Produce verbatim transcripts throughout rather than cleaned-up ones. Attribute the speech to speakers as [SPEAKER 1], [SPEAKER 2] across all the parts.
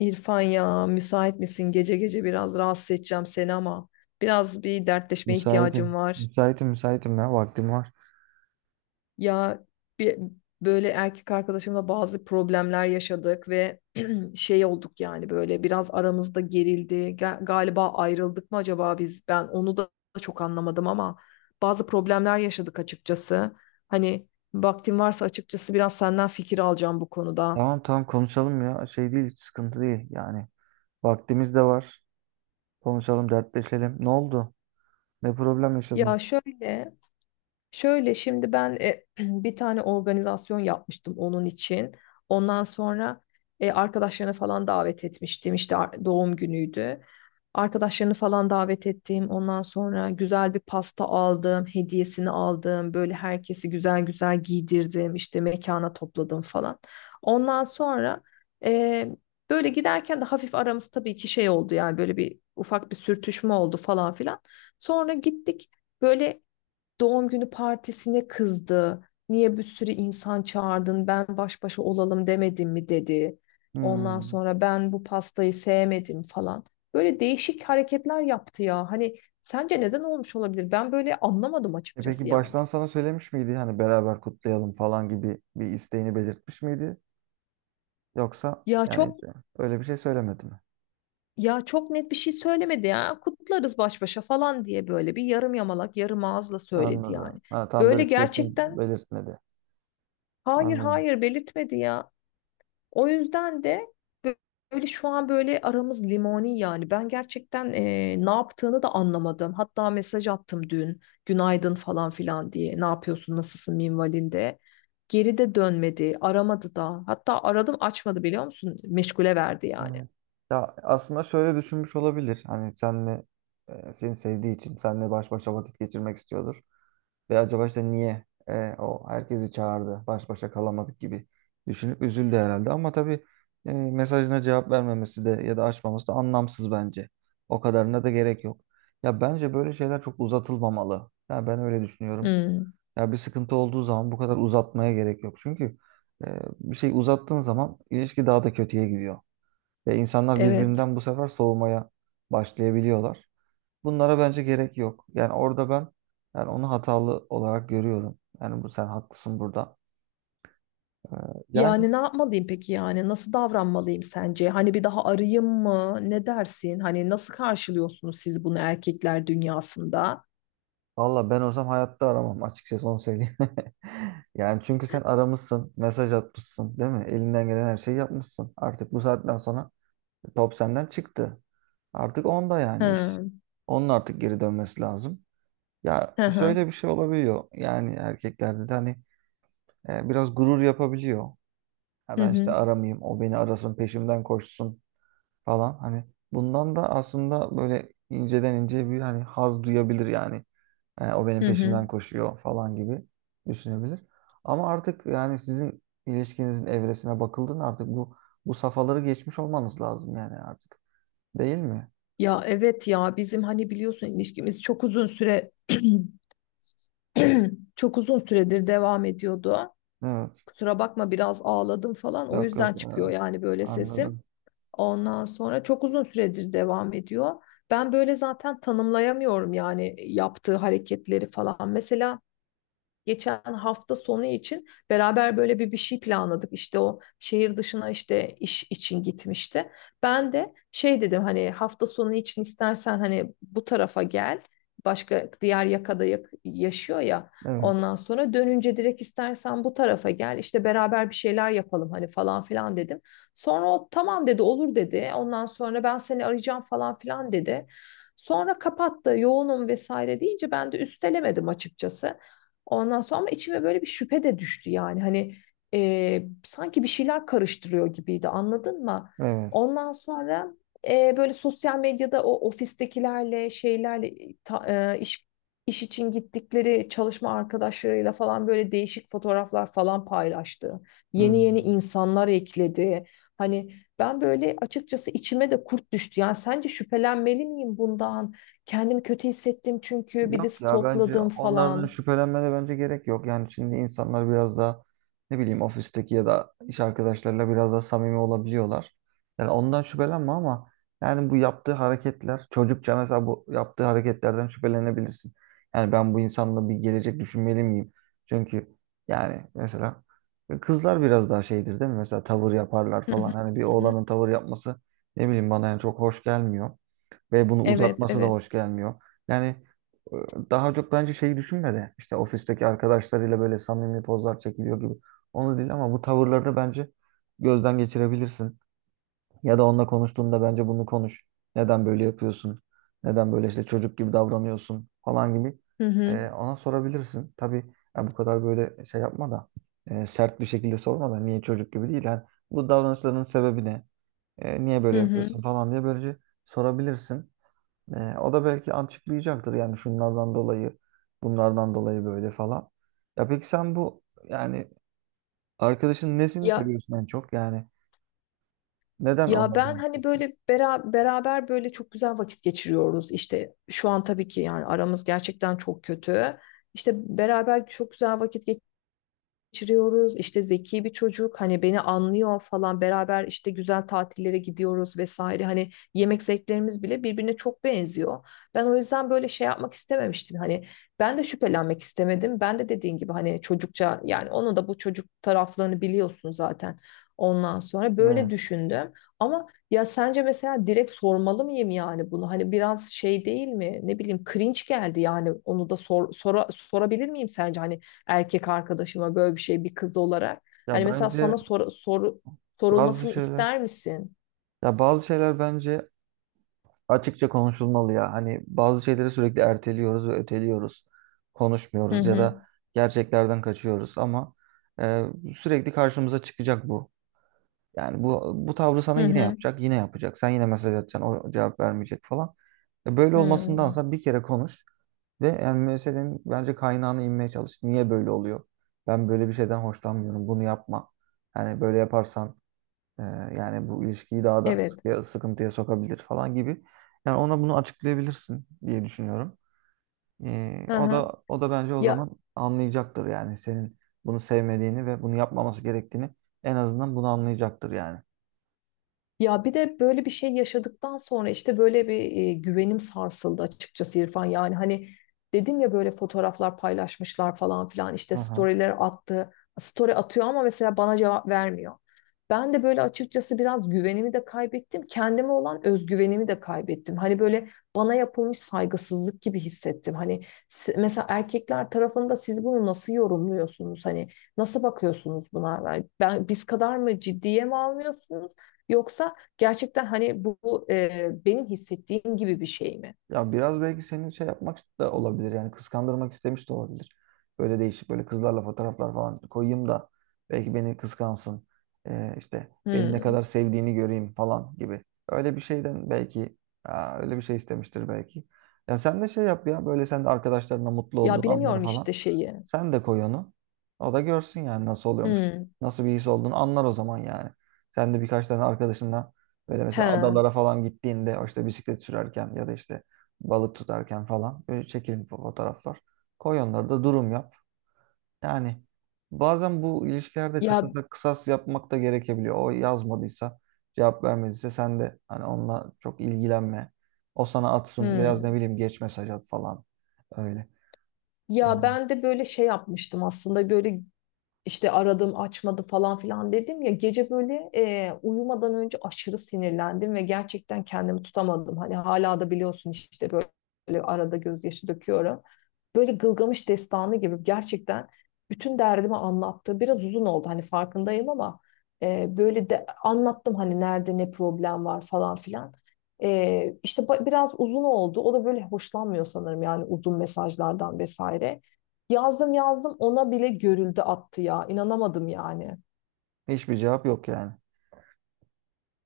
[SPEAKER 1] İrfan, ya müsait misin? Gece gece biraz rahatsız edeceğim seni ama biraz bir dertleşmeye ihtiyacım
[SPEAKER 2] Müsaitim.
[SPEAKER 1] var.
[SPEAKER 2] Müsaitim müsaitim ya vaktim var.
[SPEAKER 1] Ya bir, böyle erkek arkadaşımla bazı problemler yaşadık ve şey olduk yani böyle biraz aramızda gerildi. Ga- Galiba ayrıldık mı acaba biz? Ben onu da çok anlamadım ama bazı problemler yaşadık açıkçası. Hani vaktin varsa açıkçası biraz senden fikir alacağım bu konuda.
[SPEAKER 2] Tamam tamam konuşalım ya şey değil hiç sıkıntı değil yani. Vaktimiz de var. Konuşalım dertleşelim. Ne oldu? Ne problem
[SPEAKER 1] Ya
[SPEAKER 2] yaşadınız?
[SPEAKER 1] şöyle Şöyle şimdi ben e, bir tane organizasyon yapmıştım onun için. Ondan sonra e, arkadaşlarını falan davet etmiştim. İşte ar- doğum günüydü. Arkadaşlarını falan davet ettim. Ondan sonra güzel bir pasta aldım, hediyesini aldım. Böyle herkesi güzel güzel giydirdim. İşte mekana topladım falan. Ondan sonra e, böyle giderken de hafif aramız tabii ki şey oldu yani böyle bir ufak bir sürtüşme oldu falan filan. Sonra gittik böyle doğum günü partisine kızdı. Niye bir sürü insan çağırdın? Ben baş başa olalım demedim mi dedi. Ondan
[SPEAKER 2] Hmm.
[SPEAKER 1] sonra ben bu pastayı sevmedim falan. Böyle değişik hareketler yaptı ya. Hani sence neden olmuş olabilir? Ben böyle anlamadım
[SPEAKER 2] E
[SPEAKER 1] açıkçası
[SPEAKER 2] peki
[SPEAKER 1] yani.
[SPEAKER 2] baştan sana söylemiş miydi? Hani beraber kutlayalım falan gibi bir isteğini belirtmiş miydi? Yoksa
[SPEAKER 1] Ya
[SPEAKER 2] yani
[SPEAKER 1] çok
[SPEAKER 2] hiç öyle bir şey söylemedi mi?
[SPEAKER 1] ya çok net bir şey söylemedi ya. Kutlarız baş başa falan diye böyle bir yarım yamalak, yarım ağızla söyledi
[SPEAKER 2] Anladım.
[SPEAKER 1] yani.
[SPEAKER 2] Ha, tam
[SPEAKER 1] Böyle
[SPEAKER 2] böyle kesin
[SPEAKER 1] gerçekten
[SPEAKER 2] belirtmedi.
[SPEAKER 1] hayır
[SPEAKER 2] Anladım.
[SPEAKER 1] hayır belirtmedi ya. O yüzden de böyle şu an böyle aramız limoni yani. Ben gerçekten e, ne yaptığını da anlamadım. Hatta mesaj attım dün. Günaydın falan filan diye. Ne yapıyorsun, nasılsın minvalinde. Geri de dönmedi, aramadı da. Hatta aradım açmadı biliyor musun? Meşgule verdi yani.
[SPEAKER 2] Evet. Ya aslında şöyle düşünmüş olabilir. Hani senle e, seni sevdiği için seninle baş başa vakit geçirmek istiyordur. Ve acaba işte niye e, o herkesi çağırdı, baş başa kalamadık gibi düşünüp üzüldü herhalde. Ama tabii e, mesajına cevap vermemesi de ya da açmaması da anlamsız bence. O kadarına da gerek yok. Ya bence böyle şeyler çok uzatılmamalı. Ya ben öyle düşünüyorum.
[SPEAKER 1] Hmm,
[SPEAKER 2] Ya bir sıkıntı olduğu zaman bu kadar uzatmaya gerek yok. Çünkü e, bir şey uzattığın zaman ilişki daha da kötüye gidiyor. Ve insanlar
[SPEAKER 1] evet.
[SPEAKER 2] birbirinden bu sefer soğumaya başlayabiliyorlar. Bunlara bence gerek yok. Yani orada ben yani onu hatalı olarak görüyorum. Yani bu sen haklısın burada. Ee, yani
[SPEAKER 1] Yani ne yapmalıyım peki yani? Nasıl davranmalıyım sence? Hani bir daha arayayım mı? Ne dersin? Hani nasıl karşılıyorsunuz siz bunu erkekler dünyasında?
[SPEAKER 2] valla ben olsam hayatta aramam açıkçası onu söyleyeyim. Yani çünkü sen aramışsın, mesaj atmışsın, değil mi? Elinden gelen her şeyi yapmışsın. Artık bu saatten sonra top senden çıktı. Artık onda yani iş.
[SPEAKER 1] Hı
[SPEAKER 2] Onun artık geri dönmesi lazım. Ya
[SPEAKER 1] hı, hı
[SPEAKER 2] şöyle bir şey olabiliyor. Yani erkeklerde de hani E, biraz gurur yapabiliyor. Ha
[SPEAKER 1] hı,
[SPEAKER 2] ben işte
[SPEAKER 1] hı.
[SPEAKER 2] aramayayım, o beni arasın, peşimden koşsun falan. Hani bundan da aslında böyle inceden ince bir hani haz duyabilir yani. E, o benim
[SPEAKER 1] Hı hı.
[SPEAKER 2] peşimden koşuyor falan gibi düşünebilir. Ama artık yani sizin ilişkinizin evresine bakıldığında artık bu bu safhaları geçmiş olmanız lazım yani artık. Değil mi?
[SPEAKER 1] Ya evet, ya bizim hani biliyorsun ilişkimiz çok uzun süre çok uzun süredir devam ediyordu.
[SPEAKER 2] Evet.
[SPEAKER 1] Kusura bakma biraz ağladım falan, o
[SPEAKER 2] Yok yok.
[SPEAKER 1] yüzden çıkıyor
[SPEAKER 2] Evet.
[SPEAKER 1] yani böyle sesim.
[SPEAKER 2] Anladım.
[SPEAKER 1] Ondan sonra çok uzun süredir devam ediyor. Ben böyle zaten tanımlayamıyorum yani yaptığı hareketleri falan. Mesela geçen hafta sonu için beraber böyle bir bir şey planladık. İşte o şehir dışına işte iş için gitmişti. Ben de şey dedim, hani hafta sonu için istersen hani bu tarafa gel. Başka diğer yakada yak- yaşıyor ya.
[SPEAKER 2] Evet.
[SPEAKER 1] Ondan sonra dönünce direkt istersen bu tarafa gel. İşte beraber bir şeyler yapalım hani falan filan dedim. Sonra o tamam dedi, olur dedi. Ondan sonra ben seni arayacağım falan filan dedi. Sonra kapattı yoğunum vesaire deyince ben de üstelemedim açıkçası. Ondan sonra ama içime böyle bir şüphe de düştü yani hani e, sanki bir şeyler karıştırıyor gibiydi, anladın mı?
[SPEAKER 2] Evet.
[SPEAKER 1] Ondan sonra e, böyle sosyal medyada o ofistekilerle şeylerle ta- e, iş iş için gittikleri çalışma arkadaşlarıyla falan böyle değişik fotoğraflar falan paylaştı. Yeni yeni
[SPEAKER 2] Hmm.
[SPEAKER 1] insanlar ekledi. Hani ben böyle açıkçası içime de kurt düştü. Yani sence şüphelenmeli miyim bundan? Kendimi kötü hissettim çünkü bir de
[SPEAKER 2] Yok ya bence
[SPEAKER 1] stalkladım
[SPEAKER 2] onlardan
[SPEAKER 1] falan.
[SPEAKER 2] şüphelenmene bence gerek yok. Yani şimdi insanlar biraz daha ne bileyim ofisteki ya da iş arkadaşlarıyla biraz daha samimi olabiliyorlar. Yani ondan şüphelenme ama yani bu yaptığı hareketler çocukça mesela bu yaptığı hareketlerden şüphelenebilirsin. Yani ben bu insanla bir gelecek düşünmeli miyim? Çünkü yani mesela kızlar biraz daha şeydir değil mi? Mesela tavır yaparlar
[SPEAKER 1] Hı
[SPEAKER 2] falan.
[SPEAKER 1] hı,
[SPEAKER 2] Hani bir
[SPEAKER 1] hı hı.
[SPEAKER 2] oğlanın tavır yapması ne bileyim bana yani çok hoş gelmiyor ve bunu
[SPEAKER 1] Evet,
[SPEAKER 2] uzatması da
[SPEAKER 1] evet.
[SPEAKER 2] hoş gelmiyor. Yani e, daha çok bence şeyi düşünme de işte ofisteki arkadaşlarıyla böyle samimi pozlar çekiliyor gibi. Onu değil ama bu tavırlarını bence gözden geçirebilirsin. Ya da onunla konuştuğunda bence bunu konuş. Neden böyle yapıyorsun? Neden böyle işte çocuk gibi davranıyorsun falan gibi.
[SPEAKER 1] Hı hı,
[SPEAKER 2] E, ona sorabilirsin. Tabii ya bu kadar böyle şey yapma da e, sert bir şekilde sorma da niye çocuk gibi değil. Yani bu davranışların sebebi ne? E, niye böyle
[SPEAKER 1] hı hı.
[SPEAKER 2] yapıyorsun falan diye böylece sorabilirsin. E, o da belki açıklayacaktır yani şunlardan dolayı, bunlardan dolayı böyle falan. Ya peki sen bu yani arkadaşın nesini
[SPEAKER 1] Ya
[SPEAKER 2] seviyorsun en çok? Yani neden
[SPEAKER 1] ya
[SPEAKER 2] onunla
[SPEAKER 1] ben
[SPEAKER 2] birlikte?
[SPEAKER 1] hani böyle bera- beraber böyle çok güzel vakit geçiriyoruz. İşte şu an tabii ki yani aramız gerçekten çok kötü. İşte beraber çok güzel vakit geçiriyoruz. İşte zeki bir çocuk, hani beni anlıyor falan, beraber işte güzel tatillere gidiyoruz vesaire. Hani yemek zevklerimiz bile birbirine çok benziyor. Ben o yüzden böyle şey yapmak istememiştim. Hani ben de şüphelenmek istemedim. Ben de dediğin gibi hani çocukça yani, onu da, bu çocuk taraflarını biliyorsun zaten. Ondan sonra böyle
[SPEAKER 2] Evet.
[SPEAKER 1] düşündüm. Ama ya sence mesela direkt sormalı mıyım yani bunu? Hani biraz şey değil mi? Ne bileyim cringe geldi yani, onu da sor, sora- sorabilir miyim sence? Hani erkek arkadaşıma böyle bir şey, bir kız olarak.
[SPEAKER 2] Ya
[SPEAKER 1] Hani mesela
[SPEAKER 2] bence
[SPEAKER 1] sana sor, soru-
[SPEAKER 2] bazı
[SPEAKER 1] sorulmasını
[SPEAKER 2] şeyler,
[SPEAKER 1] ister misin?
[SPEAKER 2] ya bazı şeyler bence açıkça konuşulmalı ya. Hani bazı şeyleri sürekli erteliyoruz ve öteliyoruz.
[SPEAKER 1] Hı
[SPEAKER 2] Konuşmuyoruz ya
[SPEAKER 1] hı.
[SPEAKER 2] da gerçeklerden kaçıyoruz ama e, sürekli karşımıza çıkacak bu. Yani bu bu tavrı sana
[SPEAKER 1] Hı
[SPEAKER 2] yine
[SPEAKER 1] hı.
[SPEAKER 2] yapacak, yine yapacak. Sen yine mesaj atacaksın, o cevap vermeyecek falan. E böyle
[SPEAKER 1] Hı.
[SPEAKER 2] olmasındansa bir kere konuş ve yani meselenin bence kaynağına inmeye çalış. Niye böyle oluyor? Ben böyle bir şeyden hoşlanmıyorum. Bunu yapma. Yani böyle yaparsan e, yani bu ilişkiyi daha da
[SPEAKER 1] Evet.
[SPEAKER 2] sıkıya- sıkıntıya sokabilir falan gibi. Yani ona bunu açıklayabilirsin diye düşünüyorum. E,
[SPEAKER 1] Hı
[SPEAKER 2] o
[SPEAKER 1] hı.
[SPEAKER 2] da o da bence o
[SPEAKER 1] Ya
[SPEAKER 2] zaman anlayacaktır yani senin bunu sevmediğini ve bunu yapmaması gerektiğini en azından bunu anlayacaktır yani.
[SPEAKER 1] Ya bir de böyle bir şey yaşadıktan sonra işte böyle bir e, güvenim sarsıldı açıkçası İrfan. Yani hani dedim ya böyle fotoğraflar paylaşmışlar falan filan, işte
[SPEAKER 2] Aha.
[SPEAKER 1] storyler attı. Story atıyor ama mesela bana cevap vermiyor. Ben de böyle açıkçası biraz güvenimi de kaybettim. Kendime olan özgüvenimi de kaybettim. Hani böyle bana yapılmış saygısızlık gibi hissettim. Hani si- mesela erkekler tarafında siz bunu nasıl yorumluyorsunuz? Hani nasıl bakıyorsunuz buna? Yani ben biz kadar mı ciddiye mi almıyorsunuz? Yoksa gerçekten hani bu, bu, e, benim hissettiğim gibi bir şey mi?
[SPEAKER 2] Ya biraz belki senin şey yapmak da olabilir yani kıskandırmak istemiş de olabilir. Böyle değişik böyle kızlarla fotoğraflar falan koyayım da belki beni kıskansın. Ee, işte beni ne kadar
[SPEAKER 1] Hmm.
[SPEAKER 2] sevdiğini göreyim falan gibi. Öyle bir şeyden belki aa, öyle bir şey istemiştir belki. Ya sen de şey yap ya böyle sen de arkadaşlarına mutlu
[SPEAKER 1] Ya
[SPEAKER 2] olduğun anları
[SPEAKER 1] bilemiyorum
[SPEAKER 2] falan.
[SPEAKER 1] işte şeyi.
[SPEAKER 2] Sen de koy onu. O da görsün yani nasıl oluyormuş.
[SPEAKER 1] Hmm.
[SPEAKER 2] Nasıl bir his olduğunu anlar o zaman yani. Sen de birkaç tane arkadaşınla böyle mesela
[SPEAKER 1] He.
[SPEAKER 2] adalara falan gittiğinde o işte bisiklet sürerken ya da işte balık tutarken falan böyle çekin fotoğraflar. Koy onları da durum yap. Yani bazen bu ilişkilerde
[SPEAKER 1] Ya
[SPEAKER 2] kısasa kısas yapmak da gerekebiliyor. O yazmadıysa cevap vermediyse sen de hani onunla çok ilgilenme. O sana atsın biraz ne
[SPEAKER 1] hmm.
[SPEAKER 2] bileyim geç mesaj at falan. Öyle.
[SPEAKER 1] Ya
[SPEAKER 2] Yani
[SPEAKER 1] ben de böyle şey yapmıştım aslında, böyle İşte aradım açmadı falan filan dedim ya, gece böyle e, uyumadan önce aşırı sinirlendim ve gerçekten kendimi tutamadım. Hani hala da biliyorsun işte böyle arada gözyaşı döküyorum. Böyle Gılgamış Destanı gibi gerçekten bütün derdimi anlattı. Biraz uzun oldu, hani farkındayım ama e, böyle de anlattım hani nerede ne problem var falan filan. E, işte ba- biraz uzun oldu. O da böyle hoşlanmıyor sanırım yani uzun mesajlardan vesaire. Yazdım yazdım, ona bile görüldü attı ya. İnanamadım yani.
[SPEAKER 2] hiçbir cevap yok yani.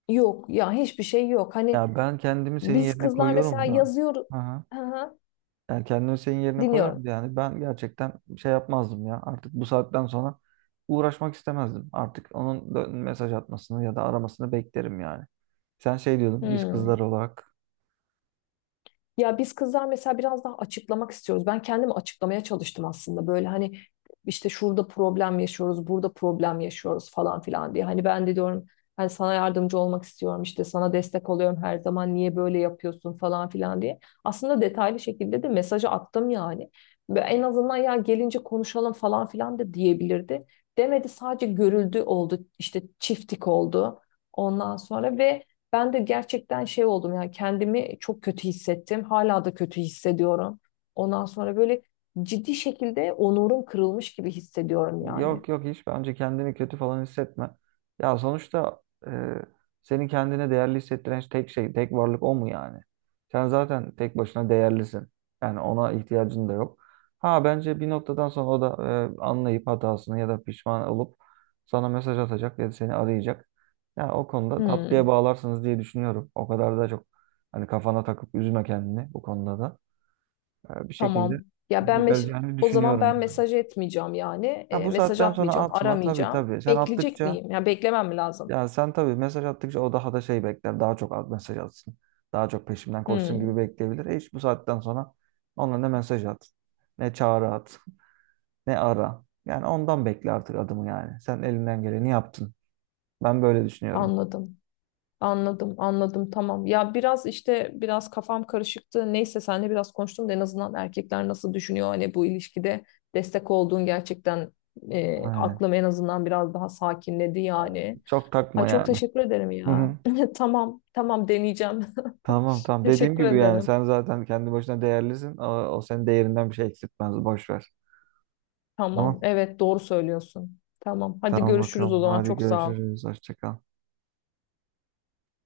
[SPEAKER 1] Yok ya, hiçbir şey yok. Hani
[SPEAKER 2] Ya ben kendimi senin
[SPEAKER 1] biz
[SPEAKER 2] yerine
[SPEAKER 1] kızlar mesela
[SPEAKER 2] koyuyorum da.
[SPEAKER 1] yazıyoruz.
[SPEAKER 2] Aha.
[SPEAKER 1] Hı hı,
[SPEAKER 2] Yani kendimi senin yerine koyuyorum
[SPEAKER 1] dinliyorum.
[SPEAKER 2] da yani ben gerçekten şey yapmazdım ya. Artık bu saatten sonra uğraşmak istemezdim. Artık onun dö- mesaj atmasını ya da aramasını beklerim yani. Sen şey diyordun biz kızlar
[SPEAKER 1] Hmm.
[SPEAKER 2] olarak.
[SPEAKER 1] Ya biz kızlar mesela biraz daha açıklamak istiyoruz. Ben kendimi açıklamaya çalıştım aslında. Böyle hani işte şurada problem yaşıyoruz, burada problem yaşıyoruz falan filan diye. Hani ben de diyorum hani sana yardımcı olmak istiyorum, işte sana destek oluyorum her zaman, niye böyle yapıyorsun falan filan diye. Aslında detaylı şekilde de mesajı attım yani. Ve en azından ya gelince konuşalım falan filan da diyebilirdi. Demedi, sadece görüldü oldu, işte çiftlik oldu ondan sonra ve ben de gerçekten şey oldum yani, kendimi çok kötü hissettim. Hala da kötü hissediyorum. Ondan sonra böyle ciddi şekilde onurum kırılmış gibi hissediyorum yani.
[SPEAKER 2] Yok yok hiç bence kendini kötü falan hissetme. Ya sonuçta e, seni kendine değerli hissettiren şey tek şey, tek varlık o mu yani? Sen zaten tek başına değerlisin. Yani ona ihtiyacın da yok. Ha bence bir noktadan sonra o da e, anlayıp hatasını ya da pişman olup sana mesaj atacak ya da seni arayacak. Ya o konuda tatlıya
[SPEAKER 1] Hmm,
[SPEAKER 2] bağlarsınız diye düşünüyorum. O kadar da çok hani kafana takıp üzme kendini bu konuda da. E, bir
[SPEAKER 1] tamam.
[SPEAKER 2] şekilde
[SPEAKER 1] Ya ben mes-
[SPEAKER 2] düzeleceğini
[SPEAKER 1] O zaman
[SPEAKER 2] düşünüyorum
[SPEAKER 1] ben
[SPEAKER 2] yani.
[SPEAKER 1] mesaj etmeyeceğim yani.
[SPEAKER 2] Ha,
[SPEAKER 1] E,
[SPEAKER 2] bu
[SPEAKER 1] mesaj
[SPEAKER 2] saatten sonra
[SPEAKER 1] atmayacağım,
[SPEAKER 2] atma tabii
[SPEAKER 1] aramayacağım.
[SPEAKER 2] tabii. Sen
[SPEAKER 1] Bekleyecek
[SPEAKER 2] attıkça
[SPEAKER 1] miyim? Ya beklemem mi lazım?
[SPEAKER 2] ya sen tabii mesaj attıkça o daha da şey bekler. Daha çok at mesaj atsın. Daha çok peşimden koşsun gibi
[SPEAKER 1] Hmm,
[SPEAKER 2] bekleyebilir. E hiç bu saatten sonra ona ne mesaj at, ne çağrı at, ne ara. Yani ondan bekle artık adımı yani. Sen elinden geleni yaptın. Ben böyle düşünüyorum.
[SPEAKER 1] anladım. Anladım, anladım. Tamam. Ya biraz işte biraz kafam karışıktı. Neyse seninle biraz konuştum da, en azından erkekler nasıl düşünüyor hani bu ilişkide destek olduğun, gerçekten e,
[SPEAKER 2] Aynen.
[SPEAKER 1] aklım en azından biraz daha sakinledi yani.
[SPEAKER 2] Çok
[SPEAKER 1] Ay
[SPEAKER 2] takma
[SPEAKER 1] çok
[SPEAKER 2] yani.
[SPEAKER 1] teşekkür ederim
[SPEAKER 2] Hı
[SPEAKER 1] ya.
[SPEAKER 2] hı.
[SPEAKER 1] Tamam, tamam, deneyeceğim.
[SPEAKER 2] Tamam tamam. Dediğim
[SPEAKER 1] Teşekkür
[SPEAKER 2] gibi yani
[SPEAKER 1] ederim.
[SPEAKER 2] sen zaten kendi başına değerlisin. O, o senin değerinden bir şey eksiltmez. Boş ver.
[SPEAKER 1] Tamam.
[SPEAKER 2] Tamam.
[SPEAKER 1] Evet, doğru söylüyorsun. Tamam. Hadi
[SPEAKER 2] Tamam
[SPEAKER 1] görüşürüz o
[SPEAKER 2] bakalım.
[SPEAKER 1] zaman.
[SPEAKER 2] Hadi
[SPEAKER 1] Çok sağ ol.
[SPEAKER 2] görüşürüz. Hoşça kal.